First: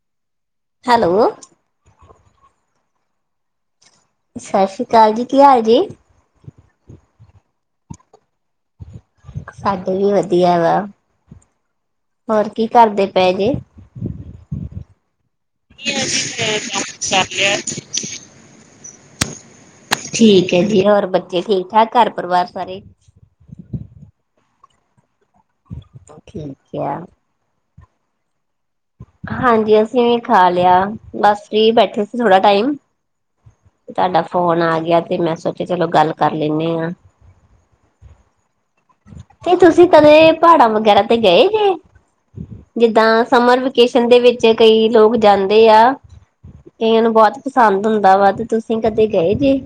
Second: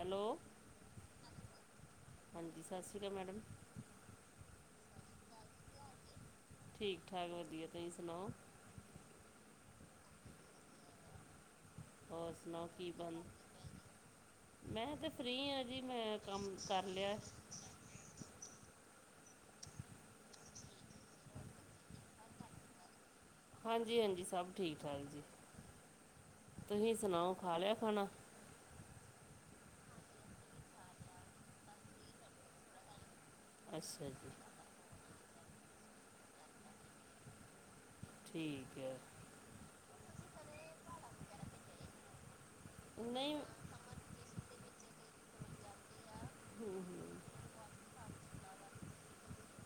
Hello hello ਹਾਂਜੀ ਸਤਿ ਸ੍ਰੀ ਅਕਾਲ ਮੈਡਮ ਸਸਰੀ ਅਕਾਲ ਜੀ ਕੀ ਹਾਲ ਜੀ। ਠੀਕ-ਠਾਕ ਵਧੀਆ ਤੁਸੀਂ ਸੁਣਾਓ। ਸਾਡੇ ਵਧੀਆ ਵਾ ਹੋਰ ਕੀ ਕਰਦੇ ਪਏ ਜੇ। ਮੈਂ ਤੇ ਫਰੀ ਹਾਂ। [unintelligible] ਜੀ ਮੈਂ ਕੰਮ ਕਰ ਲਿਆ। ਠੀਕ ਹੈ ਜੀ ਹੋਰ ਬੱਚੇ ਠੀਕ-ਠਾਕ ਘਰ ਪਰਿਵਾਰ ਸਾਰੇ ਹਾਂਜੀ-ਹਾਂਜੀ ਸਭ ਠੀਕ-ਠਾਕ ਜੀ ਠੀਕ ਤੁਸੀਂ ਆ, ਸੁਣਾਓ ਖਾ ਲਿਆ ਖਾਣਾ। ਹਾਂਜੀ ਅਸੀਂ ਵੀ ਖਾ ਲਿਆ ਬਸ ਫਰੀ ਬੈਠੇ ਸੀ ਥੋੜਾ ਟਾਈਮ ਅੱਛਾ ਤੁਹਾਡਾ ਜੀ ਫੋਨ ਗਿਆ ਤੇ ਮੈਂ ਸੋਚਿਆ ਚਲੋ ਗੱਲ ਕਰ ਲੈਂਨੇ ਆਂ। ਠੀਕ ਏ। ਤੇ ਤੁਸੀਂ ਕਦੇ ਪਹਾੜਾਂ ਵਗੈਰਾ ਤੇ ਗਏ ਜੇ ਜਿੱਦਾਂ ਨਹੀਂ ਸਮਰ ਵੇਕੇਸ਼ਨ ਦੇ ਵਿੱਚ ਕਈ ਲੋਕ ਜਾਂਦੇ ਆ ਕਈਆਂ ਨੂੰ ਬੋਤ ਪਸੰਦ ਹੁੰਦਾ ਵਾ ਤੇ ਤੁਸੀਂ ਕਦੇ ਗਏ ਜੇ।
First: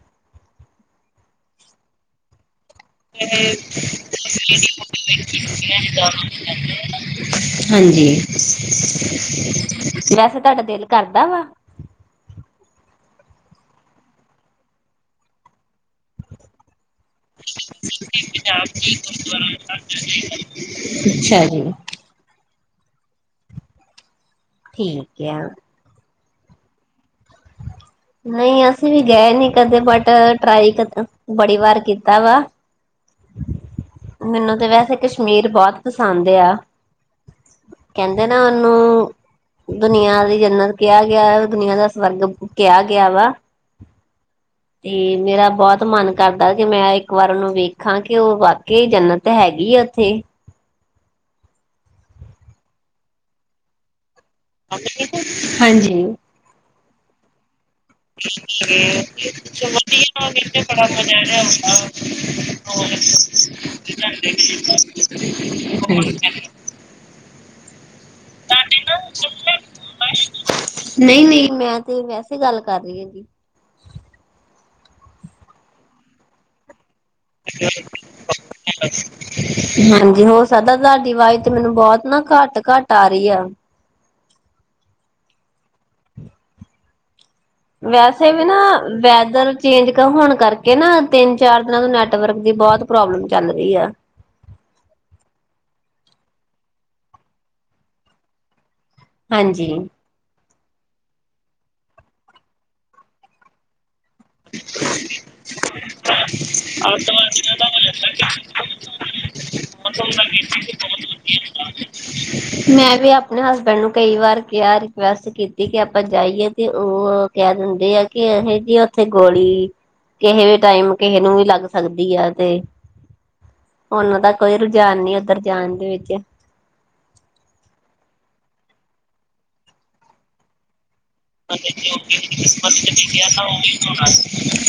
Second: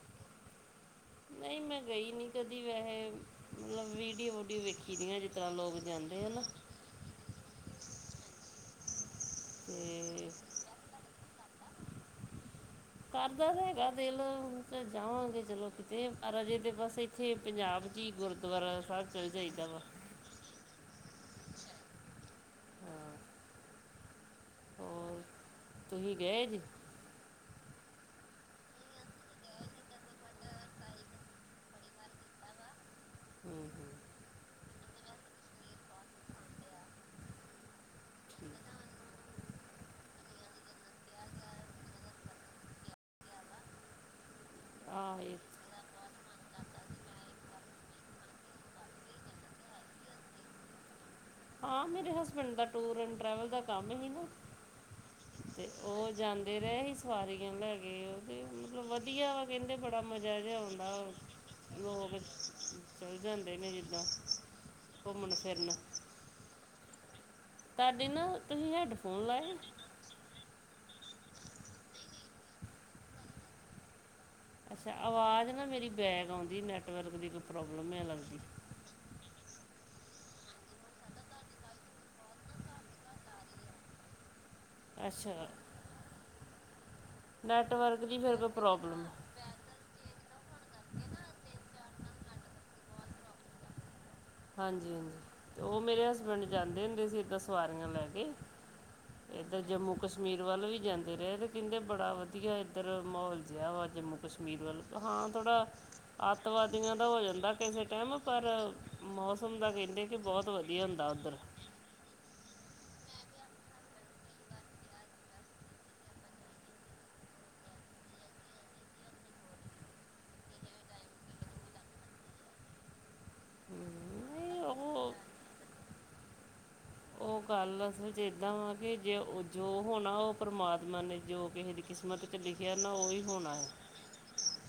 ਨਈ ਮੈਂ ਗਈ ਨੀ। ਕਦੀ ਵੈਹੇ ਮਤਲਬ ਵੀਡੀਓ ਵੂਡੀਓ ਵੇਖੀ ਦੀਆਂ ਜਿਦਾਂ ਲੋਗ ਜਾਂਦੇ ਆ ਨਾ। ਹਾਂਜੀ ਤੇ ਵੈਸੇ ਤੁਹਾਡਾ ਦਿਲ ਕਰਦਾ ਵਾ। ਕਰਦਾ ਤਾਂ ਹੈਗਾ ਦਿਲ ਹੁਣ ਤਾਂ ਜਾਵਾਂਗੇ ਚਲੋ ਕਿਤੇ ਪਰ ਅਜੇ ਦੇ ਬਸ ਇੱਥੇ ਪੰਜਾਬ 'ਚ ਹੀ ਗੁਰਦੁਆਰਾ ਸਾਹਿਬ ਚਲ ਜਾਈਦਾ ਵਾ ਅੱਛਾ ਜੀ। ਹਾਂ ਹੋਰ ਠੀਕ ਆ। ਤੁਸੀਂ ਗਏ ਜੇ। ਨਈ ਅਸੀਂ ਵੀ ਗਏ ਕਦੇ ਬਟ ਟਰਾਈ ਬੜੀ ਵਾਰ ਕੀਤਾ ਵਾ। ਹੂੰ ਹੂੰ ਮੈਨੂੰ ਤੇ ਵੈਸੇ ਕਸ਼ਮੀਰ ਬਹੁਤ ਪਸੰਦ ਏਆ ਕਹਿੰਦੇ ਨਾ ਠੀਕ ਉਹਨੂੰ ਦੁਨੀਆਂ ਦੀ ਜੰਨਤ ਕਿਹਾ ਗਿਆ ਦੁਨੀਆਂ ਦਾ ਸਵਰਗ ਕਿਹਾ ਗਿਆ ਵਾ ਤੇ ਆ ਇਹ ਮੇਰਾ ਬਹੁਤ ਮਨ ਕਰਦਾ ਕਿ ਮੈਂ ਇਕ ਵਾਰ ਉਹਨੂੰ ਵੇਖ ਖਾਂ ਕੇ ਉਹ ਵਾਕਿਆ ਜਨਤ ਹੈਗੀ ਆ ਉੱਥੇ ਹਾਂ ਮੇਰੇ ਹਸਬੈਂਡ ਦਾ ਟੂਰ ਐਂਡ ਟਰੈਵਲ ਦਾ ਕੰਮ ਹੀ ਨਾ ਤੇ ਹਾਂਜੀ। ਉਹ ਜਾਂਦੇ ਰਹੇ ਹੀ ਸਵਾਰੀਆਂ ਲੈਕੇ ਹੂੰ, ਮਤਲਬ ਵਧੀਆ ਵਾ ਕਹਿੰਦੇ ਬੜਾ ਵਧੀਆ ਮਜ਼ਾ ਮੈਨੂੰ ਜਿਹਾ ਤੇ ਬੜਾ ਆਉਂਦਾ ਮਜ਼ਾ ਆਇਆ ਹੁੰਦਾ। ਲੋਕ ਚਲ ਜਾਂਦੇ ਨੇ ਜਿੱਦਾਂ, ਘੁੰਮਣ ਫਿਰਨ ਤੁਹਾਡੇ ਨਾ ਤੁਸੀਂ ਹੈਡਫੋਨ ਲਾਏ ਨਹੀ -ਨਹੀ ਮੈਂ ਤੇ ਵੈਸੇ ਗੱਲ ਕਰ ਰਹੀ ਅੱਛਾ ਅਵਾਜ਼ ਨਾ ਮੇਰੀ ਬੈਗ ਆਉਂਦੀ ਨੈੱਟਵਰਕ ਦੀ ਇੱਕ ਪ੍ਰੋਬਲਮ ਲੱਗਦੀ ਹਾਂਜੀ ਹੋ ਸਕਦਾ ਤੁਹਾਡੀ ਆਵਾਜ਼ ਤੇ ਮੈਨੂੰ ਬਹੁਤ ਨਾ ਘੱਟ- ਘੱਟ ਆ ਰਹੀ ਆ ਅੱਛਾ ਨੈਟਵਰਕ ਦੀ ਵੈਸੇ ਫਿਰ ਵੀ ਕੋਈ ਨਾ ਪ੍ਰੋਬਲਮ ਵੈਦਰ ਚੇਂਜ ਹੋਣ ਕਰਕੇ ਨਾ ਤਿੰਨ- ਚਾਰ ਦਿਨਾਂ ਤੋਂ ਨੈਟਵਰਕ ਦੀ ਬਹੁਤ ਪ੍ਰੋਬਲਮ ਚੱਲ ਰਹੀ ਆ ਹਾਂਜੀ- ਹਾਂਜੀ, ਤੇ ਉਹ ਮੇਰੇ ਹਸਬੈਂਡ ਜਾਂਦੇ ਹੁੰਦੇ ਸੀ ਏਦਾਂ ਸਵਾਰੀਆਂ ਲੈ ਕੇ ਇੱਧਰ ਹਾਂਜੀ। ਜੰਮੂ-ਕਸ਼ਮੀਰ ਕਸ਼ਮੀਰ ਵੱਲ ਵੀ ਜਾਂਦੇ ਰਹੇ ਤੇ ਕਹਿੰਦੇ ਬੜਾ ਵਧੀਆ ਇੱਧਰ ਮਾਹੌਲ ਜਿਹਾ ਵਾ ਜੰਮੂ ਕਸ਼ਮੀਰ ਵੱਲ ਹਾਂ ਥੋੜ੍ਹਾ, ਅੱਤਵਾਦੀਆਂ ਦਾ ਹੋ ਜਾਂਦਾ ਕਿਸੇ ਟਾਈਮ ਪਰ ਮੌਸਮ ਦਾ ਕਹਿੰਦੇ ਸੀ ਬਹੁਤ ਵਧੀਆ ਹੁੰਦਾ ਉੱਧਰ [inaudible] ਮੈਂ ਵੀ ਆਪਣੇ ਹਸਬੈਂਡ ਨੂੰ ਕਈ ਵਾਰ ਕਿਹਾ ਰਿਕੁਐਸਟ ਕੀਤੀ ਕਿ ਆਪ ਜਾਈਏ ਤੇ ਉਹ ਕਿਹ ਦਿੰਦੇ ਕੀ ਉ ਗੋਲੀ, ਕਿਸੇ ਟਾਈਮ ਕਿਸੇ ਨੂੰ ਵੀ ਲੱਗ ਸਕਦੀ ਆ ਤੇ ਉਹਨਾਂ ਦਾ ਕੋਈ ਨਹੀਂ ਰੁਝਾਨ ਉਹ ਨਹੀ ਉੱਧਰ ਜਾਣ ਦੇ ਵਿੱਚ ਉਹ ਗੱਲ ਅਸਲ ਵਿੱਚ ਏਦਾ ਹੋਣਾ ਜੋ ਹੋਣਾ ਉਹ ਪਰਮਾਤਮਾ ਨੇ ਜੋ ਕਿਸੇ ਦੀ ਕਿਸਮਤ ਚ ਲਿਖਿਆ ਨਾ ਉਹੀ ਹੋਣਾ ਏ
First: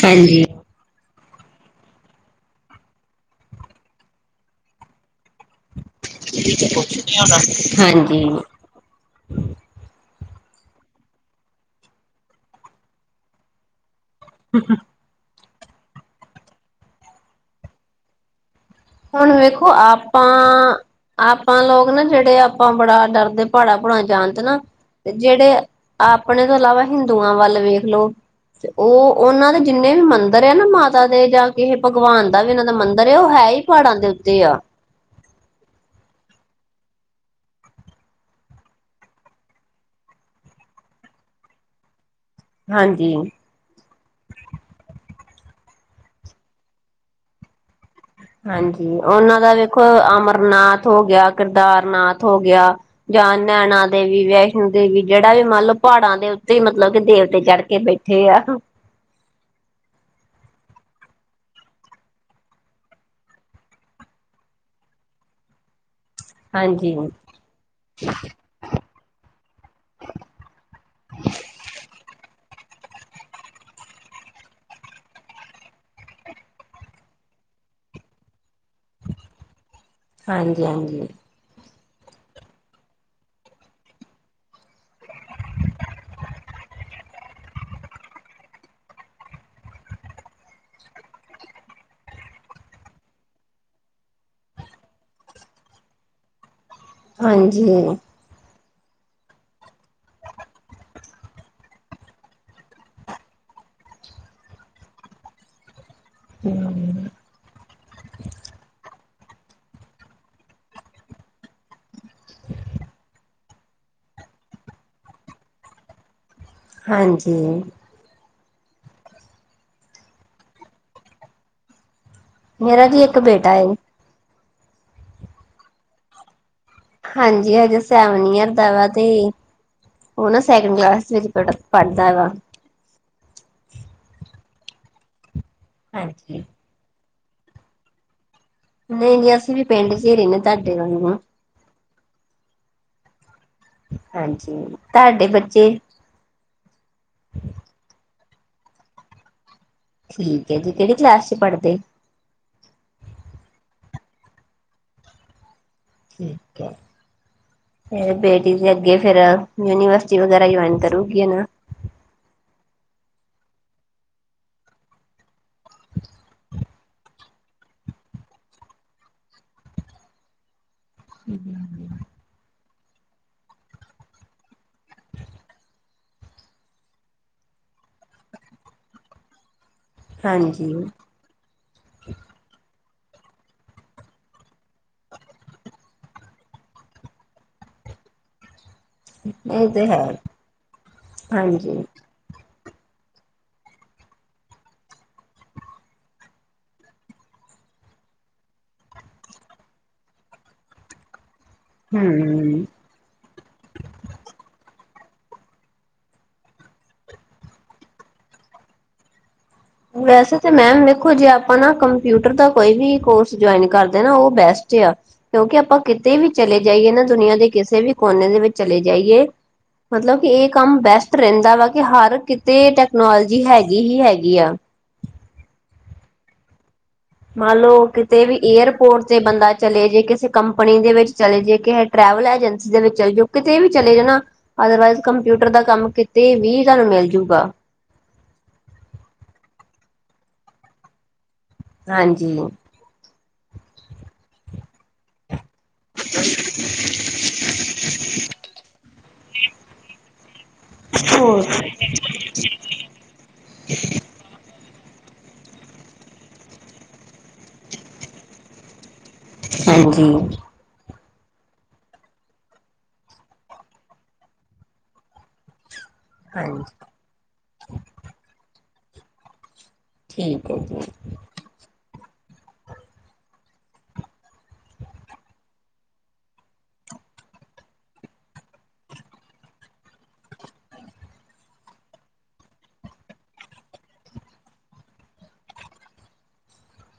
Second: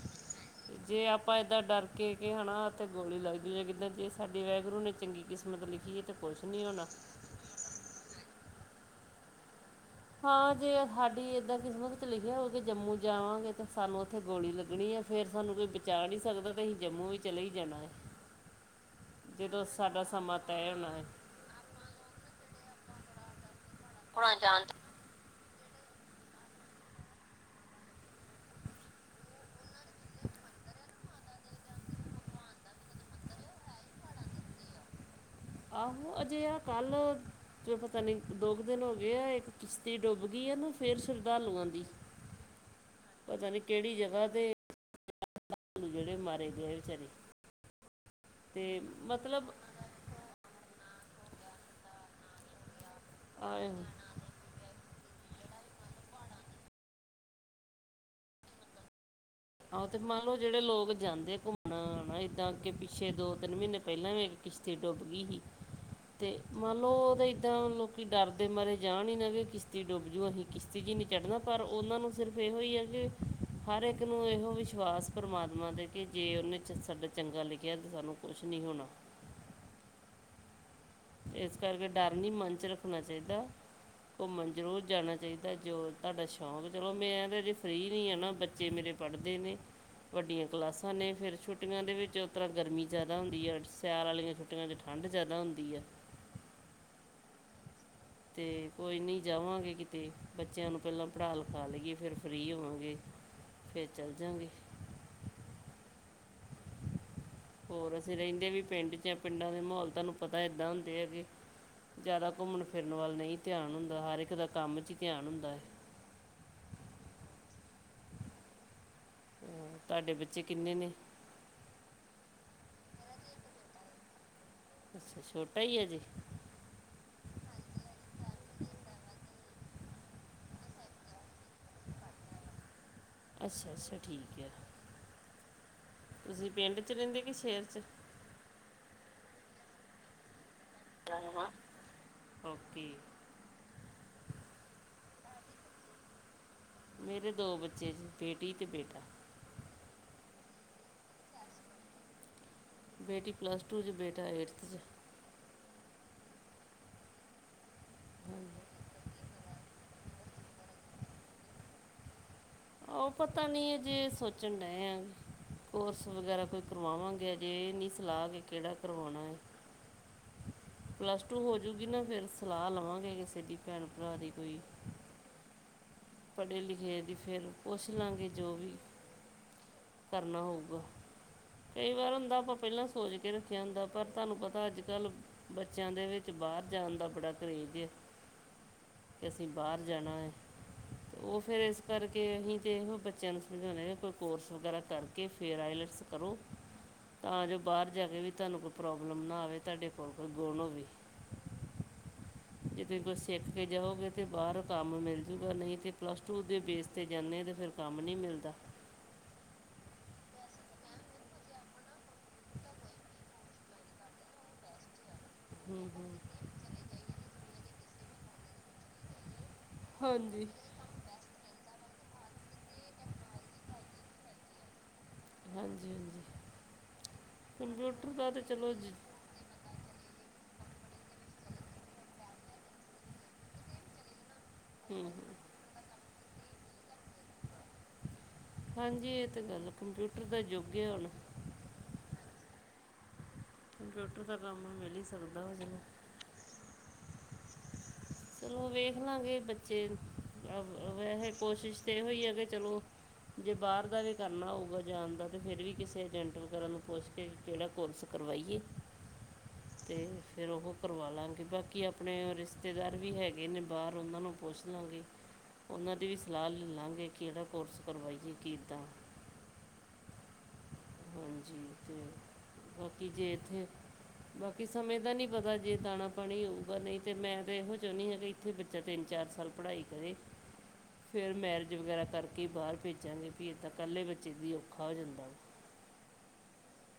ਹਾਂਜੀ ਜੇ ਆਪਾਂ ਏਦਾਂ ਡਰ ਕੇ ਕਿਹਾ ਨਾ ਤੇ ਗੋਲੀ ਲੱਗਦੀ ਐ ਜੇ ਸਾਡੇ ਵਾਹਿਗੁਰੂ ਨੇ ਚੰਗੀ ਕਿਸਮਤ ਲਿਖੀ ਹੈ ਤੇ ਕੁਛ ਨਹੀਂ ਹੋਣਾ ਕੁਛ ਨੀ ਹੋਣਾ ਹਾਂਜੀ ਹਾਂ ਜੇ ਸਾਡੀ ਏਦਾਂ ਕਿਸਮਤ ਚ ਲਿਖਿਆ ਹੋਊ ਕਿ ਜੰਮੂ ਜਾਵਾਂਗੇ, ਤੇ ਸਾਨੂੰ ਉੱਥੇ ਗੋਲੀ ਲੱਗਣੀ ਹੈ ਸਾਨੂੰ ਕੋਈ ਬਚਾ ਨਹੀਂ ਸਕਦਾ ਤੇ ਅਸੀਂ ਜੰਮੂ ਵੀ ਚਲੇ ਹੀ ਜਾਣਾ ਏ ਹੁਣ ਵੇਖੋ ਆਪਾਂ, ਸਮਾਂ ਤੈਅ ਆਪ ਹੋਣਾ ਹੈ ਆਪਾ ਲੋਕ ਨਾ ਜਿਹੜੇ ਆਪਾ ਬੜਾ ਡਰਦੇ ਪਹਾੜਾਂ ਭੂੜਾਂ ਜਾਣ ਤੇ ਨਾ ਜਿਹੜੇ ਆਪਣੇ ਤੋਂ ਇਲਾਵਾ ਹਿੰਦੂਆ ਵਲ ਵੇਖ ਲੋ ਉਹ ਉਹਨਾਂ ਦੇ ਜਿੰਨੇ ਵੀ ਮੰਦਿਰ ਆ ਨਾ ਮਾਤਾ ਦੇ ਜਾ ਕਿਸੇ ਭਗਵਾਨ ਦਾ ਵੀ ਇਹਨਾਂ ਦਾ ਮੰਦਿਰ ਹੈ ਉਹ ਹੈ ਹੀ ਪਹਾੜਾ ਦੇ ਉੱਤੇ ਆ ਆਹੋ ਅਜਿਹਾ ਕੱਲ ਤੇ ਪਤਾ ਨੀ ਦੋ ਕੁ ਦਿਨ ਹੋ ਗਏ ਆ ਇੱਕ ਕਿਸ਼ਤੀ ਡੁੱਬ ਗਈ ਏ ਨਾ ਫਿਰ ਸ਼ਰਧਾਲੂਆ ਦੀ ਹਾਂਜੀ ਪਤਾ ਨੀ ਕਿਹੜੀ ਜਗਾ ਤੇ ਜਿਹੜੇ ਮਾਰੇ ਗਏ ਵਿਚਾਰੇ ਤੇ ਹਾਂਜੀ ਉਹਨਾਂ ਦਾ ਮਤਲਬ ਵੇਖੋ ਅਮਰਨਾਥ ਹੋ ਗਿਆ, ਕਿਰਦਾਰਨਾਥ ਹੋ ਗਿਆ, ਜਾਂ ਆਏ ਨੈਣਾ ਦੇਵੀ ਵੈਸ਼ ਦੇਵੀ ਜਿਹੜਾ ਵੀ ਮੰਨ ਲਓ, ਪਹਾੜਾਂ ਦੇ ਉੱਤੇ ਮਤਲਬ ਕਿ ਦੇਵਤੇ ਚੜ ਕੇ ਬੈਠੇ ਆ। ਆ ਤੇ ਮੰਨ ਲਓ ਜਿਹੜੇ ਲੋਕ ਜਾਂਦੇ ਆ ਘੁੰਮਣ ਨਾ ਏਦਾਂ ਅਗੇ ਪਿੱਛੇ ਦੋ- ਤਿੰਨ ਮਹੀਨੇ ਪਹਿਲਾਂ ਵੀ- ਕਿਸ਼ਤੀ ਡੁੱਬ ਗਈ ਸੀ। [inaudible] ਤੇ ਮੰਨ ਲਓ ਹਾਂਜੀ ਉਹ ਤਾਂ ਏਦਾਂ ਲੋਕੀ ਡਰਦੇ ਮਰੇ। ਜਾਣ ਹੀ ਨਾ ਵੀ ਕਿਸ਼ਤੀ ਡੁੱਬ ਜੂ ਅਸੀਂ ਕਿਸ਼ਤੀ ਚ ਨੀ ਚੜਨਾ ਪਰ ਉਹਨਾਂ ਨੂੰ ਸਿਰਫ ਇਹੋ ਹੀ ਹੈ ਕਿ- ਸਾਰੇ, ਇੱਕ ਨੂੰ ਇਹੋ ਵਿਸ਼ਵਾਸ ਪਰਮਾਤਮਾ ਤੇ ਕਿ ਜੇ ਉਹਨੇ ਚ ਸਾਡਾ ਚੰਗਾ ਲਿਖਿਆ ਤਾਂ ਸਾਨੂੰ ਕੁਛ ਨਹੀਂ ਹੋਣਾ। ਹਾਂਜੀ- ਹਾਂਜੀ। ਇਸ ਕਰਕੇ ਡਰ ਨਹੀਂ ਮਨ ਚ ਰੱਖਣਾ ਚਾਹੀਦਾ। ਘੁੰਮਣ ਜ਼ਰੂਰ ਜਾਣਾ ਚਾਹੀਦਾ ਜੋ ਤੁਹਾਡਾ ਸ਼ੌਂਕ ਚਲੋ ਮੈਂ ਤਾਂ ਅਜੇ ਫਰੀ ਨਹੀਂ ਆ ਨਾ ਬੱਚੇ ਮੇਰੇ- ਪੜਦੇ ਨੇ। ਵੱਡੀਆਂ ਕਲਾਸਾਂ ਨੇ ਫੇਰ ਛੁੱਟੀਆਂ ਦੇ ਵਿੱਚ ਉਸ ਤਰਾਂ ਗਰਮੀ ਜ਼ਿਆਦਾ ਹੁੰਦੀ ਆ ਸਿਆਲ ਵਾਲੀਆ- ਛੂਟੀਆਂ ਚ ਠੰਡ ਜ਼ਿਆਦਾ ਹੁੰਦੀ ਹੈ। ਹਾਂਜੀ। ਤੇ ਕੋਈ ਨੀ ਜਾਵਾਂਗੇ ਕਿਤੇ ਬੱਚਿਆਂ ਨੂੰ ਪਹਿਲਾਂ ਪੜਾ ਲਿਖਾ ਲਈਏ, ਫੇਰ ਫਰੀ ਹੋਵਾਂਗੇ। ਫੇਰ ਚੱਲ ਜਾਗੇ। [inaudible] ਹੂੰ, ਹੋਰ ਅਸੀਂ ਰਹਿੰਦੇ ਵੀ ਪਿੰਡ ਚ ਆ। ਪਿੰਡਾਂ ਦੇ ਮਾਹੌਲ ਤੁਹਾਨੂੰ ਪਤਾ ਇੱਦਾਂ ਹੁੰਦੇ ਹੈ ਕਿ ਜ਼ਿਆਦਾ ਘੁੰਮਣ ਫਿ- ਫਿਰਨ ਵੱਲ ਨਹੀਂ ਧਿਆਨ ਹੁੰਦਾ ਹਰ ਇੱਕ ਦਾ ਕੰਮ 'ਚ ਹੀ ਧਿਆਨ ਹੁੰਦਾ ਹੈ। ਹਾਂਜੀ। ਤੁਹਾਡੇ ਬੱਚੇ ਕਿੰਨੇ ਨੇ? ਮੇਰਾ ਜੀ ਇੱਕ ਬੇਟਾ ਏ। ਅਛਾ ਛੋਟਾ ਈ ਏ ਅਜੇ? ਹਾਂਜੀ ਹਜੇ ਸੈਵਨ ਯੀਅਰ ਦਾ ਵਾ ਤੇ, ਉਹ ਨਾ ਸੈਕਿੰਡ ਕਲਾਸ ਵਿੱਚ ਪੜ ਪੜਦਾ ਵਾ। ਅੱਛਾ -ਅੱਛਾ ਠੀਕ ਹੈ। ਹਾਂਜੀ। ਤੁਸੀਂ ਪਿੰਡ ਚ ਰਹਿੰਦੇ ਕਿ ਸ਼ਹਿਰ ਚ? ਨਹੀਂ ਜੀ ਅਸੀਂ ਵੀ ਪਿੰਡ ਚ ਈ ਰਹਿਨੇ। ਤੁਹਾਡੇ ਵਾਂਗੂੰ। ਰੰਗਵਾ ਓਕ। ਹਾਂਜੀ, ਤੁਹਾਡੇ ਬੱਚੇ? ਮੇਰੇ ਦੋ ਬੱਚੇ ਆ ਜੀ ਬੇਟੀ ਤੇ ਬੇਟਾ। ਠੀਕ ਹੈ ਜੀ, ਕਿਹੜੀ ਕਲਾਸ ਚ ਪੜਦੇ? ਬੇਟੀ ਪਲੱਸ ਟੂ 'ਚ ਬੇਟਾ ਏਰਥ 'ਚ। ਠੀਕ ਹੈ, ਫੇਰ ਬੇਟੀ ਦੇ ਅੱਗੇ ਫੇਰ ਯੂਨੀਵਰ ਸਿਟੀ ਵਗੈਰਾ ਜੁਆਇੰਨ ਕਰੂ ਗੀ ਨਾ। ਉਹ ਪਤਾ ਨੀ ਅਜੇ ਸੋਚਣ ਡਏ ਆ। ਕੋਰਸ ਵਗੈਰਾ ਕੋਈ ਕਰਵਾਵਾਂਗੇ ਅਜੇ ਇਹ ਨਹੀਂ ਸਲਾਹ ਵੀ ਕਿਹੜਾ ਕਰਵਾਉਣਾ ਏ। ਪਲੱਸ ਟੂ ਹੋਜੂਗੀ ਨਾ ਫੇਰ ਸਲਾਹ ਲਵਾਂਗੇ ਕਿਸੇ ਦੀ ਭੈਣ ਭਰਾ ਦੀ ਕੋਈ। ਪੜੇ-ਲਿਖੇ ਦੀ ਫੇਰ ਪੁੱਛ ਲਾਂਗੇ ਜੋ ਵੀ- ਕਰਨਾ ਹਾਂਜੀ, ਹੋਊਗਾ। ਕਈ ਵਾਰ ਹੁੰਦਾ ਆਪਾਂ ਪਹਿਲਾਂ ਸੋਚ ਕੇ ਰੱਖਿਆ ਹੁੰਦਾ ਪਰ ਤੁਹਾਨੂੰ ਪਤਾ ਅੱਜ ਕੱਲ- ਬੱਚਿਆਂ ਦੇ ਵਿੱਚ ਬਾਹਰ ਜਾਣ ਦਾ ਬੜਾ ਕਰੇਜ਼ ਏ। ਏ ਤੇ ਹੈ। ਓ ਫਿਰ ਹਾਂਜੀ ਏਸ ਕਰ ਕੇ ਅਸੀਂ ਤਾਂ ਏਹੋ ਬੱਚੇਆਂ ਨੂੰ ਸਮਝਾਨੇ ਆ ਕੋਈ ਕੋਰਸ ਵਗੈਰਾ ਕਰਕੇ ਫੇਰ ਆਈਲੈਟਸ ਕਰੋ ਤਾਂ ਜੋ ਬਾਰ ਜਾ ਕੇ ਵੀ ਤੁਆਨੂੰ ਕੋਈ ਪ੍ਰੋਬਲਮ ਨਾ ਆਵੇ ਤੁਆਡੇ ਕੋਲ ਕੋਈ ਗੁਨ ਹੋਵੇ। ਹੂੰ। ਏਥੇ ਕੁਝ ਸਿੱਖ ਕੇ ਜਾਓਗੇ ਤੇ ਬਾਰ ਕੰਮ ਮਿਲ ਜੂਗਾ ਨਈਂ ਤੇ ਪਲੱਸ ਟੂ ਦੇ ਬੇਸ ਤੇ ਜਾਂਨੇ ਆਂ ਤਾਂ ਫਿਰ ਕੰਮ ਨਈਂ ਮਿਲਦਾ। ਵੈਸੇ ਤੇ ਮੈਮ ਵੇਖੋ ਜੇ ਆਪਾਂ ਨਾ ਕੰਪਿਊਟਰ ਦਾ ਕੋਈ ਵੀ ਕੋਰਸ ਜੁਆਇਨ ਕਰਦੇ ਨਾ ਓ ਬੈਸਟ ਏ ਆ। ਕਿਓਂਕਿ ਆਪਾਂ ਹੂੰ ਕਿਤੇ ਹੂੰ ਵੀ ਚਲੇ ਜਾਈਏ ਨਾ ਦੁਨੀਆਂ ਦੇ ਕਿਸੇ ਵੀ ਕੋਨੇ ਦੇ ਵਿੱਚ ਚਲੇ ਜਾਈਏ ਮਤਲਬ ਕੇ ਹਾਂਜੀ ਏ ਕੰਮ ਬੈਸਟ ਰੈਂਦਾ ਵਾ ਕੇ ਹਰ ਕਿਤੇ ਟੈਕਨੋਲੋਜੀ ਹੈਗੀ ਹੀ ਹੈਗੀ ਆ। ਹਾਂਜੀ-ਹਾਂਜੀ। ਮੰਨ ਲਓ ਕਿਤੇ ਵੀ ਜ- ਏਅਰਪੋਟ ਤੇ ਬੰਦਾ ਚਲੇ ਜੇ ਕਿਸੇ ਕੰਪਨੀ ਦੇ ਵਿੱਚ ਚਲੇ ਜੇ ਕਿਸੇ ਟਰੈਵਲ ਏਜੰਸੀ ਦੇ ਵਿੱਚ ਚਲ ਜੋ ਕਿਤੇ ਵੀ ਚਲੇ ਜੋ ਨਾ ਅਦਰਵਾਈਜ਼ ਹੂੰ ਹੂੰ ਕੰਪਿਊਟਰ ਦਾ ਕੰਮ ਕਿਤੇ ਵੀ ਤਾਨੂੰ ਮਿਲਜੂਗਾ। ਹਾਂਜੀ ਏ ਤੇ ਗੱਲ ਆ ਕੰਪਿਊਟਰ ਦਾ ਯੁੱਗ ਏ ਹੁਨ। ਹਾਂਜੀ। ਕੰਪਿਊਟਰ ਦਾ ਕੰਮ ਮਿਲ ਈ ਸਕਦਾ ਵਾ ਜਿਵੇਂ [inaudible] ਚਲੋ ਵੇਖ ਲਾਂਗੇ ਬੱਚੇ ਵੈਸੇ ਕੋਸ਼ਿਸ਼ ਤਾਂ ਏਹੋ ਈ ਐ ਕੇ ਚਲੋ ਜੇ ਬਾਰ ਦਾ ਵੀ ਕਰਨਾ ਹੋਊਗਾ ਜਾਨ ਦਾ ਤੇ ਫਿਰ ਵੀ ਕਿਸੇ ਏਜੰਟ ਵਗੈਰਾ ਨੂੰ ਪੁੱਛ ਕੇ ਕੇੜਾ ਕੋਰਸ ਕਰਵਾਈਏ। [inaudible] ਤੇ ਹਾਂਜੀ ਫਿਰ ਓਹੋ ਕਰਵਾਲਾਂਗੇ ਬਾਕੀ ਓ ਆਪਨੇ ਰਿਸ਼ਤੇਦਾਰ ਵੀ ਹੈਗੇ ਨੇ ਬਾਰ ਓਨਾਂ ਨੂੰ ਪੁੱਛਲਾਂਗੇ, ਓਨਾਂ ਦੀ ਵੀ ਸਲਾਅ ਹਾਂਜੀ ਲੱ ਲਾਂਗੇ। ਕੇੜਾ ਕੋਰਸ ਕਰਵਾਈਏ ਕਿੱਦਾਂ ਠੀਕ ਐ ਠੀਕ ਐ। ਠੀਕ ਐ, ਬਾਕੀ ਜੇ ਏਥੇ ਬਾਕੀ ਸਮੇਂ ਦਾ ਨਈਂ ਪਤਾ ਜੇ ਦਾਨਾ ਪਾਨੀ ਹੋਊਗਾ ਨਈਂ ਤੇ ਮੈਂ ਤੇ ਏਹੋ ਚੌਨੀ ਆਂ ਕੇ ਇੱਥੇ ਬੱਚਾ ਤਿੰਨ-ਚਾਰ ਸਾਲ ਪੜ੍ਹਾਈ ਕਰੇ। ਫਿਰ ਮੈਰਿਜ ਵਗੈਰਾ ਕਰਕੇ ਈ ਬਾਰ ਭੇਜਾਂਗੇ ਵੀ ਏਦਾਂ ਕੱਲੇ ਬੱਚੇ ਦੀ ਔਖਾ ਹੋ ਜਾਂਦਾ ਵਾ।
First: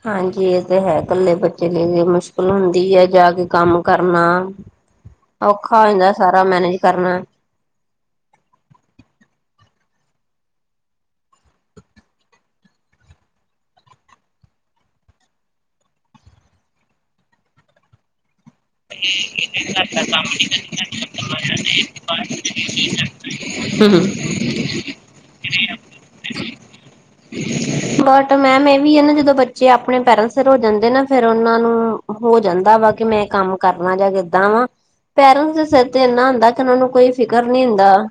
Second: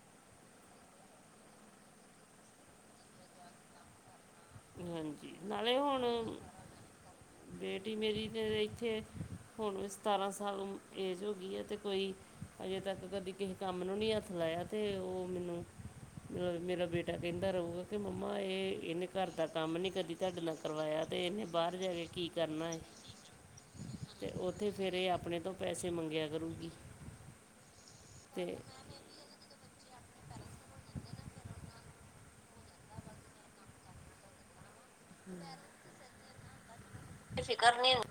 ਹਾਂਜੀ ਏ ਤੇ ਹੈ ਕੱਲੇ ਬੱਚੇ ਲਈ ਏਨੀ ਮੁਸ਼ਕਿਲ ਹੁੰਦੀ ਐ ਜਾਂ ਕੋਈ ਕੰਮ ਕਰਨਾ ਵਾ। ਹਾਂਜੀ ਨਾਲੇ ਔਖਾ ਹੋ ਜਾਂਦਾ ਹੁਣ ਸਾਰਾ ਮੈਨੇਜ ਕਰਨਾ। ਬੇਟੀ ਮੇਰੀ ਦੇ ਏਥੇ ਹੁਨ ਸਤਾਰਾਂ ਸਾਲ ਉ ਏਜ ਹੋ ਗਈ ਏ ਤੇ ਕੋਈ ਹਜੇ ਤੱਕ ਕਦੀ ਕਿਸੇ ਕੰਮ ਨੂੰ ਨੀ ਹੱਥ ਲਾਇਆ ਤੇ ਓ ਮੈਨੂੰ ਅ ਮੇਰਾ ਬੇਟਾ ਕੈਂਦਾ ਰਊਗਾ ਕੇ ਮੰਮਾ ਏ ਏਨੇ ਘਰ ਦਾ ਕੰਮ ਨੀ ਕਦੀ ਤੁਆਡੇ ਨਾਲ ਕਰਵਾਏਆ ਤੇ ਏਨੇ ਬਾਰ ਜਾ ਕੇ ਕੀ ਕਰਨਾ ਏ। ਤੇ ਓਤੇ ਫਿਰ ਏ ਆਪਨੇ ਤੋਂ ਪੈਸੇ ਮੰਗੇਆ ਕਰੂਗੀ। ਬਟ ਤੇ ਮੈਮ ਏ ਵੀ ਏ ਨਾ ਜਦੋਂ ਬੱਚੇ ਆਪਨੇ ਪੈਰਾਂ ਸਿਰ ਹੋ ਜਾਂਦੇ ਨਾ ਫਿਰ ਓਨਾਂ ਨੂੰ ਹੋ ਜਾਂਦਾ ਵਾ ਕੇ ਮੈਂ ਕੰਮ ਕਰਨਾ ਜਾਂ ਜਿੱਦਾਂ ਵਾਂ ਪੇਰੇਂਟਸ ਤੇ ਸਿਰ ਤੇ ਏਨਾ ਹੁੰਦਾ ਕੇ ਓਨਾਂ ਨੂੰ ਕੋਈ ਤੇ ਨਹੀਂ ਫਿਕਰ ਹੁੰਦਾ ਨੀ ਹੋ,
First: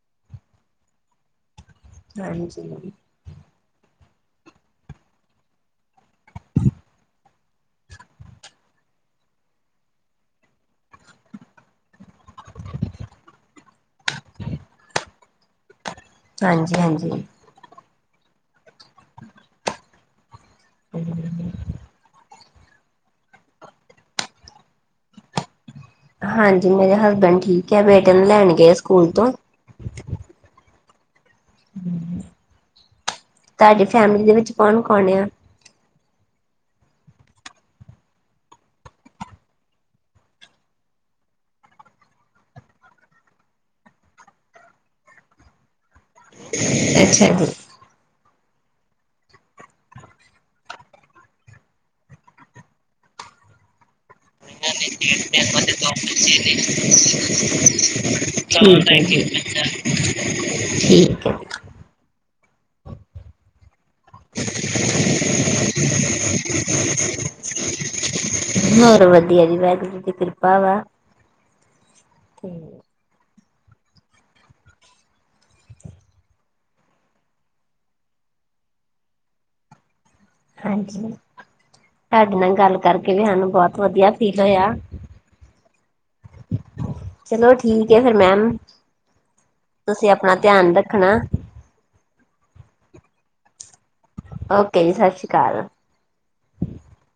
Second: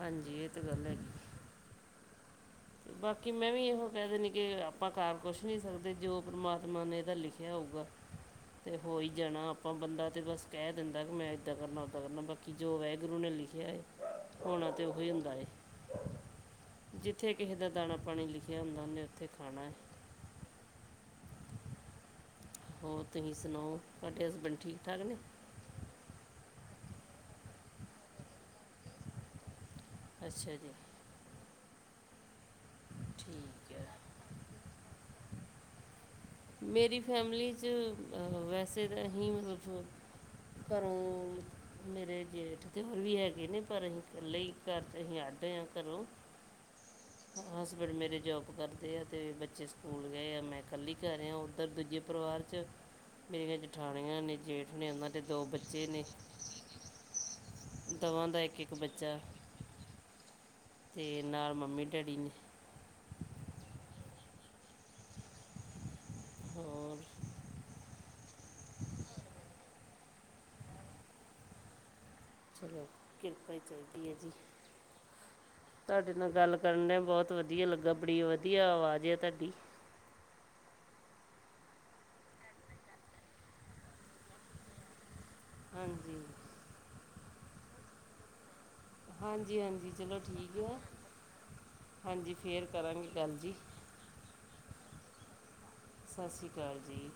ਹਾਂਜੀ ਏ ਤੇ ਗੱਲ ਹੈਗੀ। ਹਾਂਜੀ। ਤੇ ਬਾਕੀ ਮੈਂ ਵੀ ਏਹੋ ਕੈ ਦਿੰਨੀ ਕੇ ਆਪਾਂ ਕਰ ਕੁਛ ਨਈ ਸਕਦੇ ਜੋ ਪਰਮਾਤਮਾ ਨੇ ਏਦਾ ਲਿਖੇਆ ਹੋਊਗਾ। ਤੇ ਹੋ ਈ ਜਾਨਾ ਆਪਾਂ ਬੰਦਾ ਤੇ ਬਸ ਕੈ ਦਿੰਦਾ ਕੇ ਮੈਂ ਏਦਾਂ ਕਰਨਾ ਓਦਾਂ ਕਰਨਾ ਬਾਕ ਕੀ ਜੋ ਵੈਗੁਰੂ ਨੇ ਲਿਖੇਆ ਏ ਹੋਨਾ ਤੇ ਓਹੀ ਹੁੰਦਾ ਏ। ਹਾਂਜੀ-ਹਾਂਜੀ। ਜਿੱਥੇ ਕਿਸੇ ਦਾ ਦਾਨਾ- ਪਾਨੀ ਲਿਖਆ ਹੁੰਦਾ ੳਨੇ ੳਥੇ ਖਾਨਾ [inaudible] ਹੋਰ ਤੁਸੀਂ ਸੁਣਾਓ? ਤੁਆਡੇ ਹਸਬੈਂਡ ਠੀਕ -ਠਾਕ ਨੇ। ਹਾਂਜੀ ਮੇਰੇ ਹਸਬੈਂਡ ਠੀਕ ਐ, ਬੇਟੇ ਨੂੰ ਲੈਣ ਗਏ ਸਕੂਲ ਤੋਂ। ਅੱਛਾ ਜੀ। ਠੀਕ ਤਾਡੀ ਹੈ ਫੈਮਲੀ ਦੇ ਵਿੱਚ ਕੌਨ-ਕੌਨ ਏ? ਮੇਰੀ ਫੈਮਲੀ ਚ ਵੈਸੇ ਫ ਕਰੇਂਦ ਮੇਰੇ ਜੇਠ ਤੇ ਹੋਰ ਵੀ ਹੈਗੇ ਨੇ ਪਰ ਅਸੀ ਕੱਲੇ ਈ ਘਰ ਚ ਅਸੀ ਅੱਡ ਆ ਘਰੋਂ। ਅੱਛਾ ਜੀ। ਹਸਬੈਂਡ ਮੇਰੇ ਜੋਬ ਕਰਦੇ ਆ ਤੇ ਬੱਚੇ ਸਕੂਲ ਗਏ ਆ, ਮੈਂ ਕੱਲੀ ਘਰੇ ਆ ੳਧਰ ਦੂਜੇ ਪਰਿਵਾਰ ਚ ਮੇਰੀਆਂ ਜਠਾਨੀਆਂ ਨੇ। ਜੇਠ ਨੇ ਉਹਨਾਂ ਦੇ ਦੋ ਬੱਚੇ ਨੇ [unintelligible] ਦੋਵਾਂ ਦਾ ਇੱਕ ਇੱਕ ਬੱਚਾ [inaudible] ਤੇ ਨਾਲ ਮੰਮੀ ਡੈਡੀ ਨੇ। ਹੋਰ ਹੋਰ ਵਧੀਆ ਜੀ। ਵਾਹਿਗੁਰੂ ਜੀ ਦੀ ਕਿਰਪਾ ਵਾ। ਹੂੰ ਹੂੰ ਕਿਰਪਾ ਈ ਚਾਈਦੀ ਏ ਜੀ। ਤਾਡੇ ਨਾਲ ਗੱਲ ਕਰਨ ਡਿਆਂ ਬੋਤ ਵਧੀਆ ਲੱਗਾ, ਬੜੀ ਵਧੀਆ ਆਵਾਜ ਏ ਤਾਡੀ। ਹਾਂਜੀ, ਤਾਡੇ ਨਾਲ ਗੱਲ ਕਰਕੇ ਵੀ ਸਾਨੂੰ ਬੋਤ ਵਧੀਆ ਫੀਲ ਹੋਏਆ। ਹਾਂਜੀ। ਚਲੋ ਠੀਕ ਐ ਫੇਰ ਮੈਮ। ਹਾਂਜੀ-ਹਾਂਜੀ ਤੁਸੀਂ ਚਲੋ ਆਪਣਾ ਠੀਕ ਐ, ਧਿਆਨ ਰੱਖਣਾ ਹਾਂਜੀ ਫੇਰ ਕਰਾਂਗੇ ਗੱਲ ਜੀ। ਓਕੇ ਜੀ, ਸਸ ਸ਼੍ਰੀ ਅਕਾਲ। ਸਸ ਸੀ਼੍ ਅਕਾਲ ਜੀ।